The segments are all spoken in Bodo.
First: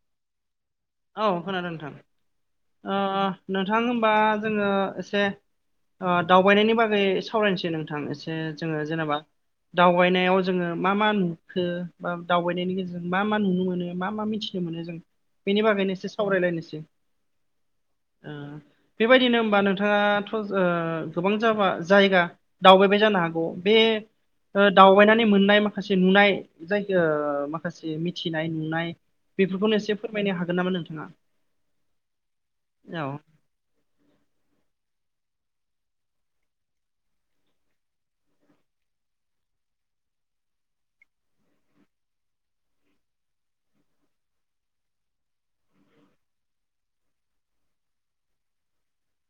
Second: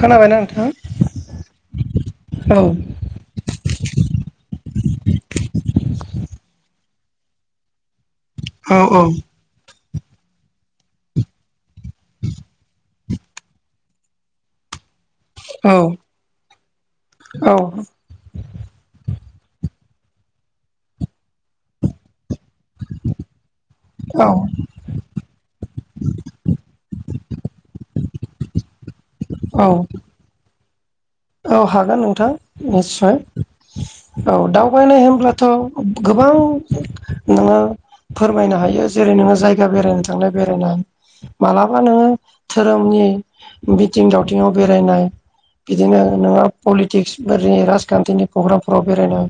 खोनाबाय ना नोंथां? औ खोनादों नोंथां। औ अ नोंथां होमबा जोंङो एसे ओ दावबायनायनि बागै सावरायनोसै नोंथां एसे औ जोंङो जेनेबा दावबायनायाव जोंङो मा मा नुखो बा दावबायनायनि गेजेरजों मा मा नुनो मोनो मा मा मिथिनो मो नो बेनि बागैनो एसे सावरायलायनोसै। औ ओ [unintelligible] बेबायदिनो होमबा नोंथांङाथ' ओ गोबां जाबा जायगा दावबायबाय जानो हागौ। बे ओ दावबायनानै मोननाय माखासे नुनाय जायखो माखासे मिथिनाय नुनाय औ बेफोरखौनो एसे फोरमायनो हागोन नामा नोंथाङा? औ हागोन नोंथां औ निस्सय। औ दावबायनाय होन ब्लाथ' गोबां नोङो फोरमायनो हायो। जेरै नोङो जायगा बेरायनो थांनाय बेरायनाय मालाबा नोङो धोरोमनि मिथिं दावथिङाव बेरायनाय बि दिनो नोङो पलिटिक्सफोरनि राजखान्थिनि प्रग्रामफोराव बेरायनाय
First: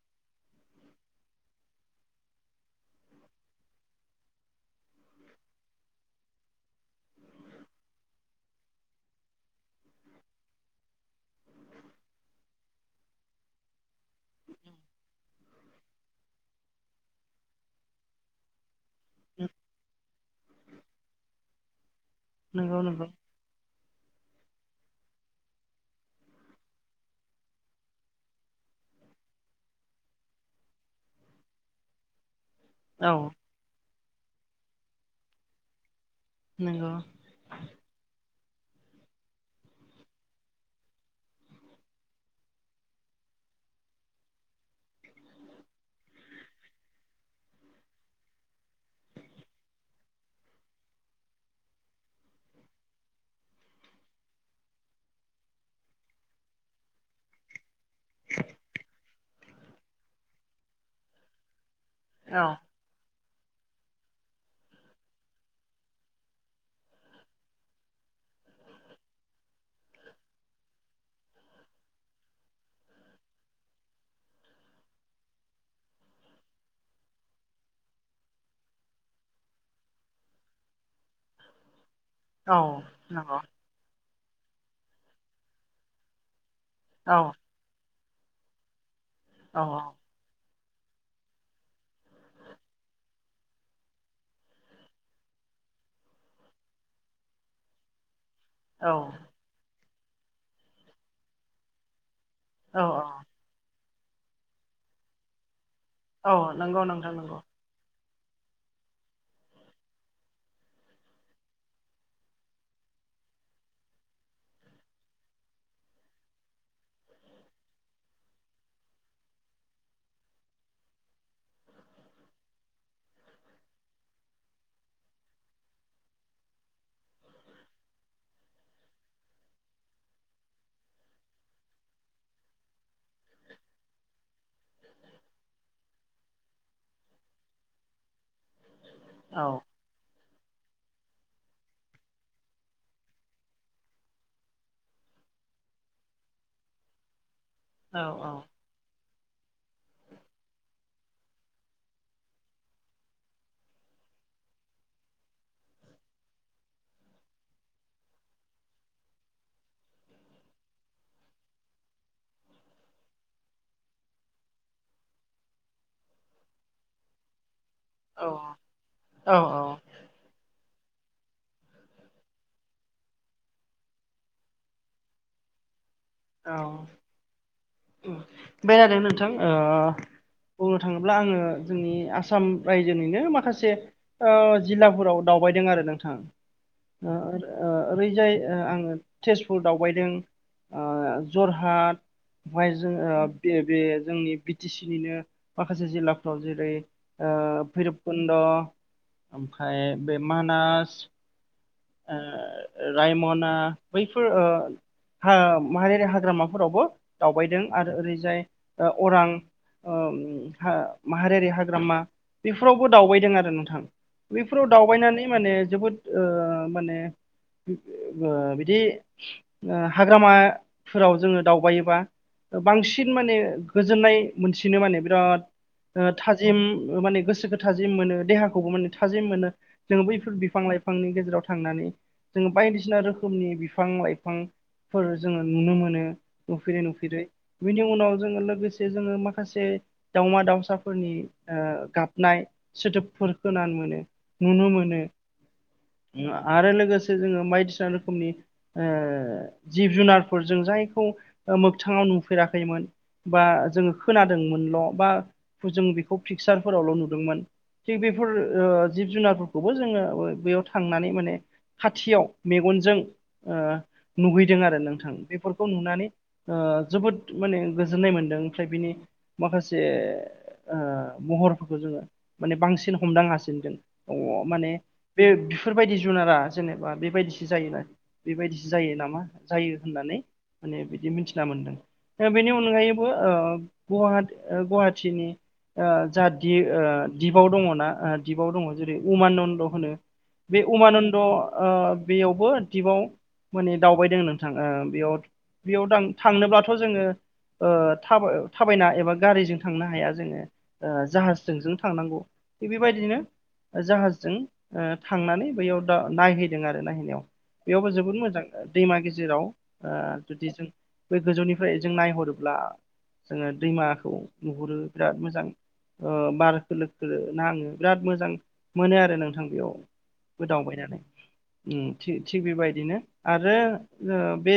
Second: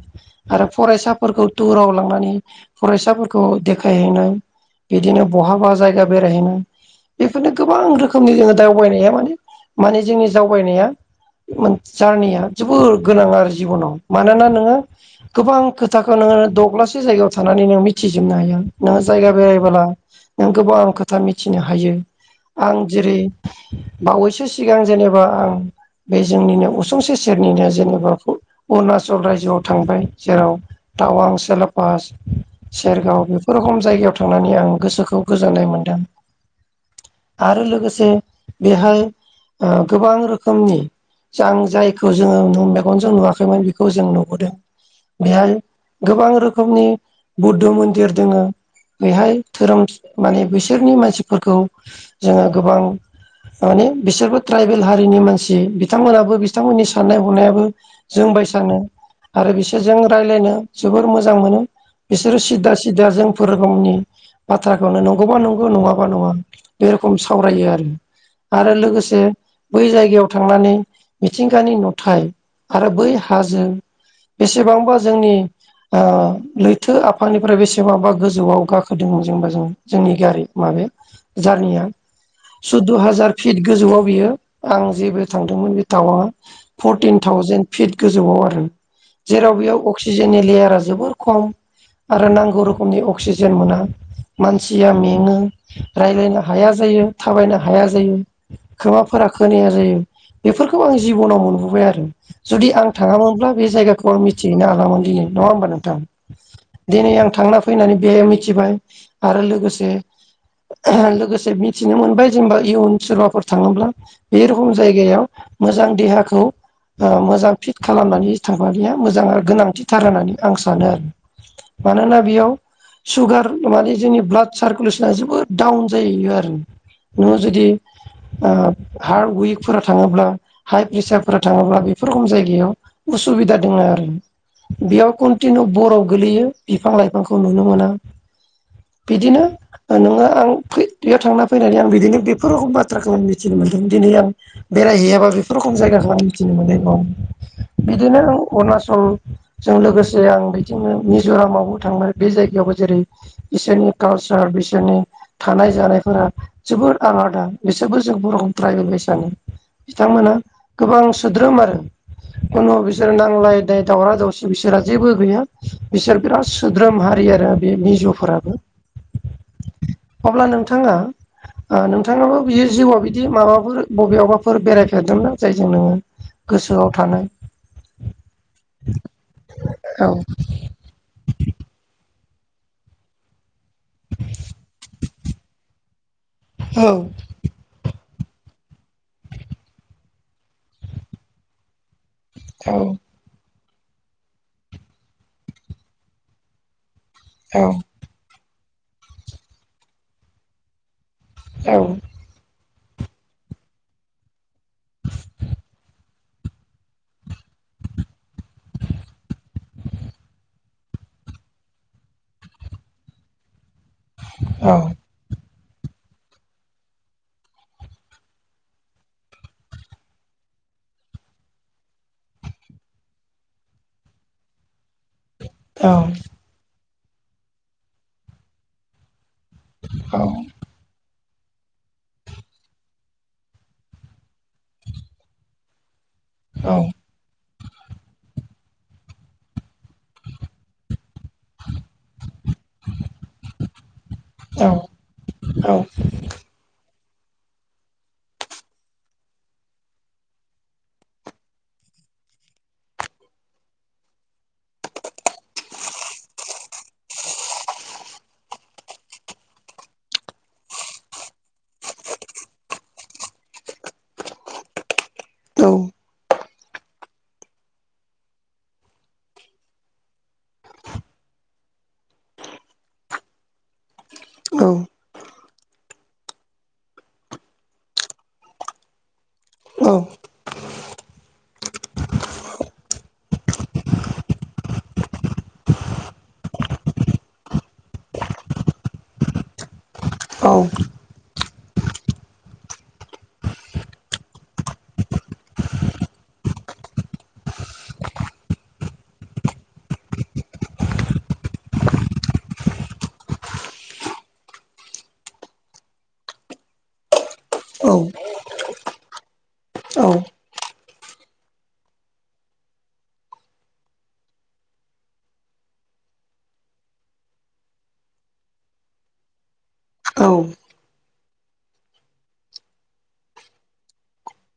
आरो फरायसाफोरखौ टुराव लांनानै फरायसाफोरखौ देखायहैनाय बिदिनो बहाबा जायगा बेरायहैनाय बेफोरनो गोबां रोखोमनि जोङो दावबायनाया माने माने जोंनि दावबायनाया [unintelligible] जारनिया जोबोर गोनां आरो जिबनाव। मानोना नोङो गोबां खोथाखो नोङो दब्लासे जायगायाव थानानै नों मिथिजोबनो हाया। नोङो जायगा बेरायबोला नों गोबां खोथा मिथिनो हायो। आं नंगौ नंगौ जेरै बावैसो सिगां जेनेबा आं बे जोंनिनो उसुंसे सेरनिनो जेनेबा अरुणाचल रायजोआव थांबाय जेराव तावां सिलाेपास सेरगाव औ बेफोर रखम जायगायाव थांनानै आं गोसोखौ गोजोननाय मोन्दों नंगौ आरो लोगोसे बेहाय ओ गोबां रोखोमनि जों जायखौ जोङो मेगनजों नुवाखैमोन बेखौ जों नुबोदों बेहाय गोबां रोखोमनि बुद्ध मन्दिर दोङो बेहाय धोरोम माने बिसोरनि मानसिफोरखौ जोङो गोबां माने बिसोरबो ट्राइबेल हारिनि मानसि बिथांमोनाबो बिथांमोननि साननाय हनायाबो जों बायसानो आरो बिसोरजों रायलायनो जोबोर मोजां मोनो बिसोरो औ सिदा सिदा जोंफोर नि बाथ्राखौनो नंगौबा नंगौ नङाबा नङा बे रखम सावरायो आरो आरो लोगोसे बै जायगायाव थांनानै मिथिंगानि नुथाय आरो बै हाजो बेसेबांबा जोंनि ओ लैथो आफांनिफ्राय बेसेबाबा गोजौआव गाखोदोंमोन जेनबा जों जोंनि गारि माबे जारनिया औ सुद्द' हाजार नंगौ फिट गोजौआव बियो आं जेबो थांदोंमोन औ फरटिन फिट गोजौआव आरो जेराव औ बेयाव अक्सिजेननि जोबोर खम आरो नांगौ रोखोमनि अक्सिजेन मोना मानसिया मेङो राय्लायनो हाया जायो थाबायनो हाया जायो औ खोमाफोरा खोनाया जायो बेफोरखौ आं जिबनाव मोनबोबाय आरो जुदि औ आं थाङामोनब्ला बे जायगा मिथिहैनो हालामोन दिनै नङा हबा नोंथां औ नंगौ नोंथां दिनै आं नंगौ थांना फैनानै बे मिथिबाय आरो लोगोसे लोगोसे मिथिनो मोनबाय जेनेबा इयुन सोरबाफोर थाङोब्ला बे रखम जायगायाव मोजां देहाखौ ओ मोजां फिट खालामनानै थांनाया मोजां आरो गोनांथिथार होननानै आं सानो आरो मानोना बेयाव सुगार माने जोंनि ब्लाड सारकुलेसना जोबोद दडाउन जाहैयो आरो नङो जुदि ओ हार्ट उइकफोरा थाङोब्ला हाइ प्रेसारफोर थाङोब्ला बेफोर रखम जायगायाव उसुबिदा दङ आरो बेयाव कन्टिनिउ बरफ गोलैयो बिफां लाइफांखौ नुनो मोना बिदिनो औ नोङो आं फ बेयाव थांना फैनानै आं बिदिनो बेफोर रखम बाथ्राखौ आं मिथिनो मोनदों दिनै आं बेरायहैयाबा बेफोर रखम जायगाखौ आं मिथिनो मोननाय नङामोन औ बिदिनो आं अरुणाचलजों लोगोसे आं बिदिनो मिज'रामावबो थांबाय बे जायगायावबो जेरै बिसोरनि कालसार बिसोरनि थानाय जानाय फोरा जोबोद आलादा बिसोरबो जों बर' रखम ट्राइबेल बयसानो बिथांमोना गोबां सोद्रोम आरो खुनु बिसोरो नांलाय दाय दावरा दावसि बिसोरहा जेबो गैया बिसोर बिराद सोद्रोम हारि आरो बे औ मिज'फोराबो औ अब्ला नों थाङा ओ नोंथाङाबो बियो जिउवा बिदि माबाफोर बबेयावबा फोर बेरायफेरदोंना जायजों नोङो औ गोसोआव थानाय बेरायदों नोंथां ओ औ बुंनो थाङोब्ला आङो जोंनि आ साम रायजोनिनो माखासे ओव जिल्लाफोराव दावबायदों आरो नोंथां औ बैजाय आङो तेजपुर दावबायदों जरहाट औ फाय जों ओ बे-बे जोंनि बि टि सि निनो माखासे जिल्लाफ्राव जेरै ओ औ भैरबकुन्द ओमफ्राय बे मानास औ ओ रायमना बैफोर ओ हा माहारियारि हाग्रामाफोरावबो दावबायदों आरो ओरैजाय अरां ओम था माहारियारि हाग्रामा बेफोरावबो दावबायदों आरो नोंथां। बैफोराव औ दावबायनानै माने जोबोद ओ माने ओ बिदि ओ हाग्रामाफोराव जोङो दावबायोबा बांसिन माने गोजोननाय मोनसिनो माने बिराद ओ थाजिम माने गोसोखौ थाजिम मोनो देहाखौबो माने थाजिम मोनो। जों औ बैफोर बिफां लाइफांनि गेजेराव थांनानै जोङो बायदिसिना रोखोमनि बिफां लाइफांफोर जोङो नुनो मोनो। औ नुफेरै नुफेरै बिनि उनाव जोङो लोगोसे जोङो माखासे दावमा दावसाफोरनि ओ गाबनाय सोदोबफोर खोनान मोनो औ नुनो मोनो। आरो लोगोसे जोङो बायदिसिना रोखोमनि ओ जिब जुनारफोर जों जायखौ मोगथाङाव नुफेराखैमोन बा जोङो खोनादोंमोनल' बा बोजों बेखौ फिक्सार फोरावल' नुदोंमोन थिग बेफोर ओ जिब जुनारफोरखौबो जोङो बेयाव थांनानै माने खाथियाव मेगनजों ओ नुगैदों आरो नोंथां बेफोरखौ नुनानै ओ जोबोद माने गोजोननाय मोनदों ओमफ्राय बिनि माखासे ओ महरफोरखौ जोङो माने बांसिन हमदां हासिनदों अ औ माने बे बेफोरबायदि जुनारा जेनेबा बेबायदिसो जायो बेबायदिसो जायो नामा जायो होननानै माने बिदि मिन्थिना मोन्दों। बेनि अनगायैबो ओ गुवाहा-गुवाहाटिनि ओ जा दि ओ दिपाव दङना ओ दिपाव दङ जेरै उमानन्द होनो बे उमानन्द ओ बेयावबो दिपाव माने दावबायदों नोंथां ओ बेयाव बेयावां दां थांनोब्लाथ' जोङो ओ थाबा-थाबायना एबा गारिजों थांनो हाया जोङो जाहाजजों जों थांनांगौ थिग बेबायदिनो जाहाजजों ओ थांनानै बैयाव दा नायहैदों आरो नायहैनायाव बेयावबो जोबोद मोजां दैमा गेजेराव ओ जुदि जों बै गोजौनिफ्राय जों नायहरोब्ला जोङो दैमाखौ नुहुरो बिराद मोजां ओ बार खोलो खोलो नाङो बिराद मोजां मोनो आरो नोंथां बेयाव गोदावबाय नालाय उम थि-थिग बेबायदिनो आरो बे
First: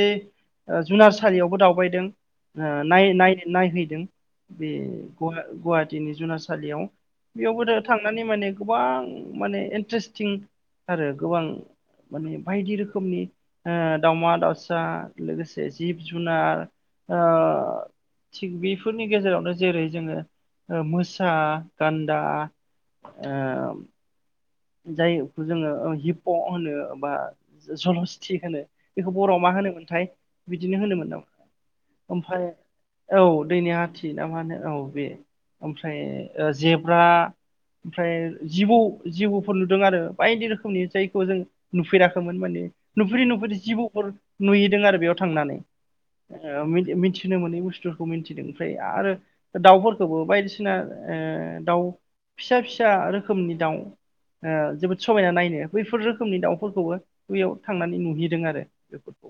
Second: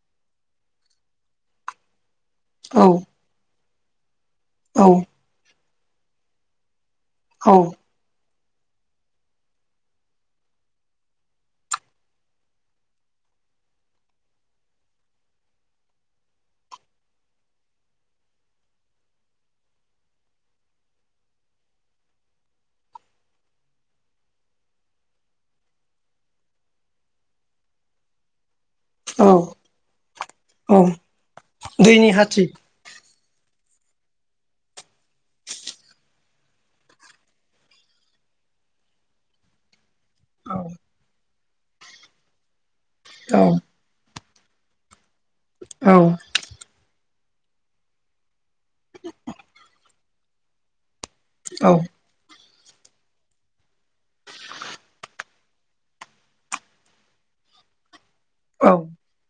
ओ जुनारसालियावबो दावबायदों ओ नाय-नाय-नायहैदों बे गुहा-गुवाहाटिनि जुनारसालियाव औ बेयावबो थांनानै माने गोबां माने एन्ट्रेस्टिं आरो गोबां माने बायदि रोखोमनि ओ दाउमा दाउसा लोगोसे जिब जुनार ओ थिग बेफोरनि गेजेरावनो जेरै जोङो मोसा गान्दा ओ। जायखौ जोङो हिपप' होनो बा जलस्थि होनो बेखौ बर'आव मा होनोमोनथाय औ बिदिनो होनोमोनदां दैनि ओमफाय हाथि औ। दैनि हाथिना मा होनो औ बे ओमफ्राय ओ जेब्रा ओमफ्राय जिबौ जिबौ नुदों आरो बायदि औ रोखोमनि जायखौ जों नुफेराखैमोन माने नुफेरै औ नुफेरै जिबौफोर नुयैदों आरो बेयाव थांनानै ओ मिथिनो मोनै बुस्थुफोरखौ मिथिदों ओमफ्राय आरो दाउफोरखौबो बायदिसिना ओ औ दाउ फिसा फिसा रोखोमनि दाउ ओ जोबोद समायना नायनो बैफोर रोखोमनि दाउफोरखौबो बैयाव थांनानै नुहैदों आरो औ बेफोरखौ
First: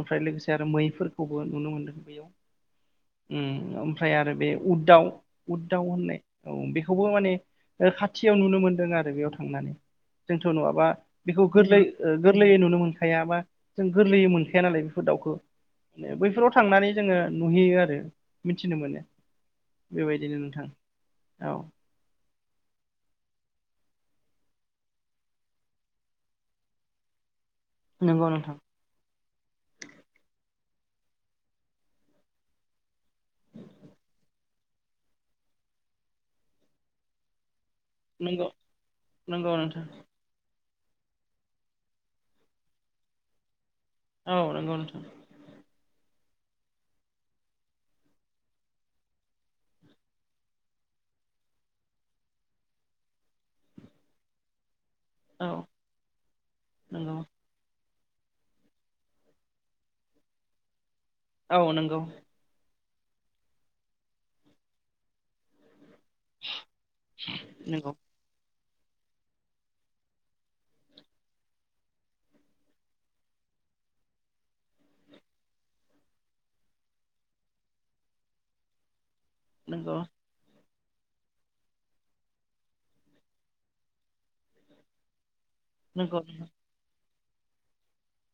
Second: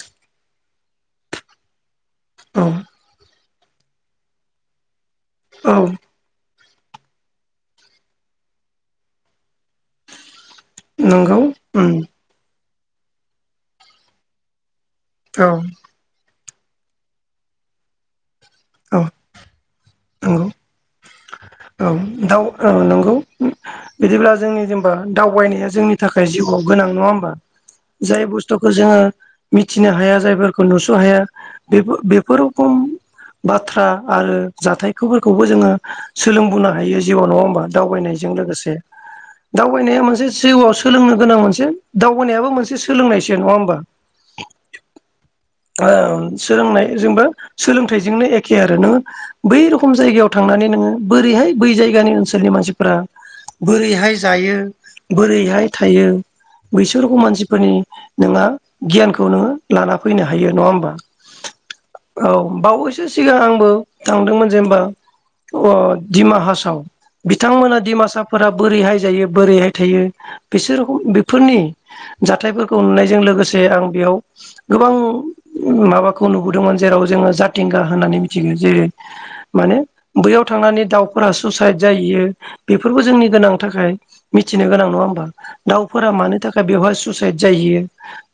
ओमफ्राय लोगोसे आरो मैफोरखौबो नुनो मोनदों बैयाव औ उ ओमफ्राय आरो बे उद दाव उद दाव औ होननाय औ बेखौबो माने ओ खाथियाव नुनो मोनदों आरो बेयाव थांनानै जोंथ' नङाबा नंगौ बेखौ गोरलै उम ओ गोरलैयै नुनो मोनखाया बा जों गोरलैयै मोनखाया नालाय बिफोर दाउखौ औ माने बैफोराव थांनानै जोङो नुहैयो आरो मिथिनो मोनो बेबायदिनो नोंथां औ। दाव ओ नंगौ बिदिब्ला जोंनि जेनबा दावबायनाया जोंनि थाखाय जिउआव गोनां नङा होमबा? जाय नंगौ नोंथां बुस्थुखौ जोङो मिथिनो हाया जायफोर खौ नुस' हाया बेफो-बेफोर खम बाथ्रा आरो जाथायखौफोरखौबो जोङो सोलोंबोनो हायो जिउवाव नङा होमबा दावबायनायजों नंगौ लोगोसे। नंगौ नोंथां दावबायनाया मोनसे जिउवाव सो सोलोंनो गोनां मोनसे दावगानायाबो मोनसे सोलोंनायसो नङा होमबा? औ नंगौ नोंथां। ओ सोलोंनायजोंबो सोलोंथाइजोंनो एखे आरो नोङो बै रखम जायगायाव थांनानै नोङो बोरैहाय बै जायगानि ओनसोलनि मानसिफोरा बोरैहाय जायो औ बोरैहाय थायो नंगौ बैसोरखौ मानसिफोरनि नोङा गियानखौ नोङो लाना फैनो हायो नङा होमबा? औ नंगौ औ बावैसो सिगां आंबो थांदोंमोन जेनेबा अह दिमाहासाव बिथांमोना नंगौ दिडिमासाफोरा बोरैहाय जायो बोरैहाय थायो बिसोरखौ बेफोरनि जाथायफोरखौ नुनायजों लोगोसे जे आं बेयाव गोबां माबाखौ नुबोदोंमोन जेराव जोङो जाथिंगा होननानै मिथिगोन जेरै माने नंगौ बैयाव थांनानै दाउफोरा सुइसाइद जाहैयो बेफोरबो जोंनि गोनां थाखाय मिथिनो गोनां नङा होमबा? दाउफोरा नंगौ मानि थाखाय बेवहाय सुइसाइद जाहैयो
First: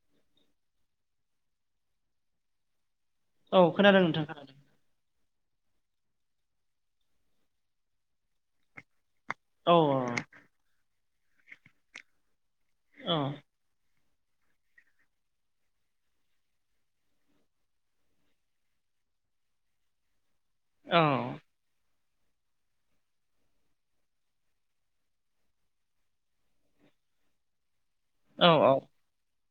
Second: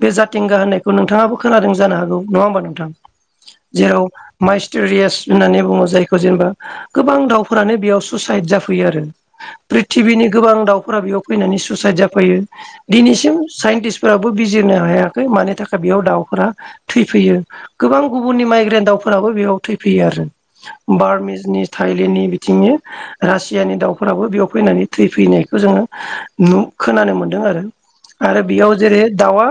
बे जाथिंगा होननाय खौ नोंथाङाबो खोनादों जानो हागौ नङा होमबा नोंथां? औ खोनादों जेराव नोंथां खोनादों माइस्टेरियास होननानै बुङो जायखौ जेनेबा गोबां दाउफोरानो बेयाव सुइसाइद जाफैयो आरो औ प्रिथि्बिनि गोबां दाउफोरा बेयाव फैनानै सुइसाइद जाफैयो औ दिनैसिम साइन्टिस्ट फोराबो बिजिरनो हायाखै मानि थाखाय। बेयाव दाउफोरा थैफैयो गोबां गुबुननि माइग्रेन दाउफोराबो बेयाव थैफैयो आरो। औ बार मिजनि था नि बिथिंनि रासियानि दाउफोराबो बेयाव फैनानै थै फैनायखौ जोङो नु खोना खोनानो मोनदों आरो औ बेयाव जेरै दाउआ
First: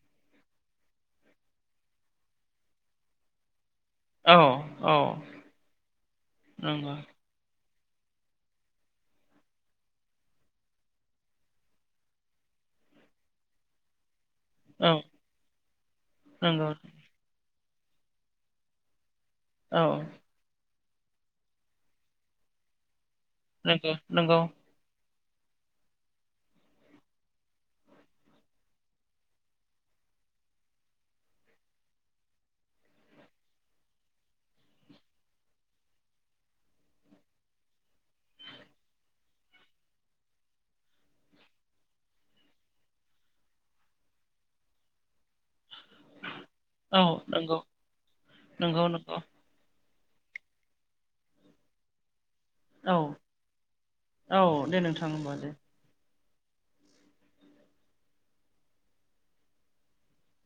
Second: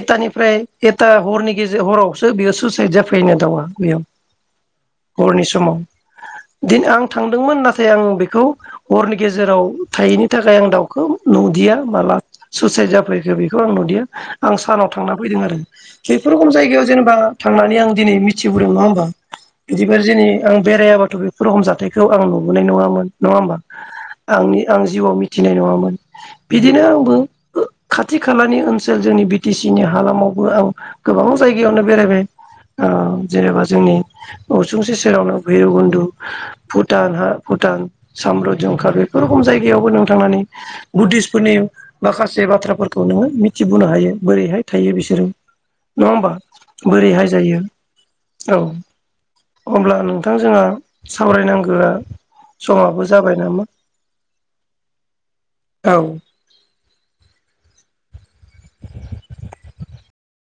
एटानि फ्राय एथा हरनि गेजेर हरावसो बियो सुइसाइद जाफैनो दाउवा। बेयाव औ औ हरनि समाव दि नंगौ आं थांदोंमोन नाथाय नाथाय आं बेखौ हरनि गेजेराव थायैनि थाखाय आं दाउखौ नुदिया माला सुसाइ द जाफैखो बेखौ आं नुदिया आं। सानाव औ थांना फैदों आरो बेफोर रखम नंगौ जायगायाव जेनेबा थांनानै आं दिनै मिथिबोदों नङा होमबा? औ बिदिबा जेने आं बेरायाबाथ' बेफोर रखम जाथायाइखौ आं नुबोनाय नङामोन। नङा होमबा? नंगौ नंगौ आंनि आं जिउआव मि थिनाय नङामोन बिदिनो आंबो खाथि खालानि ओनसोल जोंनि बि टि सि जोंनि हालामावबो आं गोबां जायगायावनो बेरायबाय। ओ जेनेबा जोंनि उसुंसे सेरावनो भैरबकुन्न्दु भुटान हा भुटान साम्रत जंखार बेफोर रखम जायगायावबो नों थांनानै बुद्धिसतफोरनि माखासे बाथ्राफोरखौ नोङो मिथिबोनो हायो बोरैहाय थायो बिसोरो। नङा होमबा? औ बोरैहाय जायो नंगौ औ नंगौ नंगौ अब्ला नोंथां जोंहा सावरायनांगौआ औ समाबो जाबाय नामा औ दे नोंथां होमबा दे औ।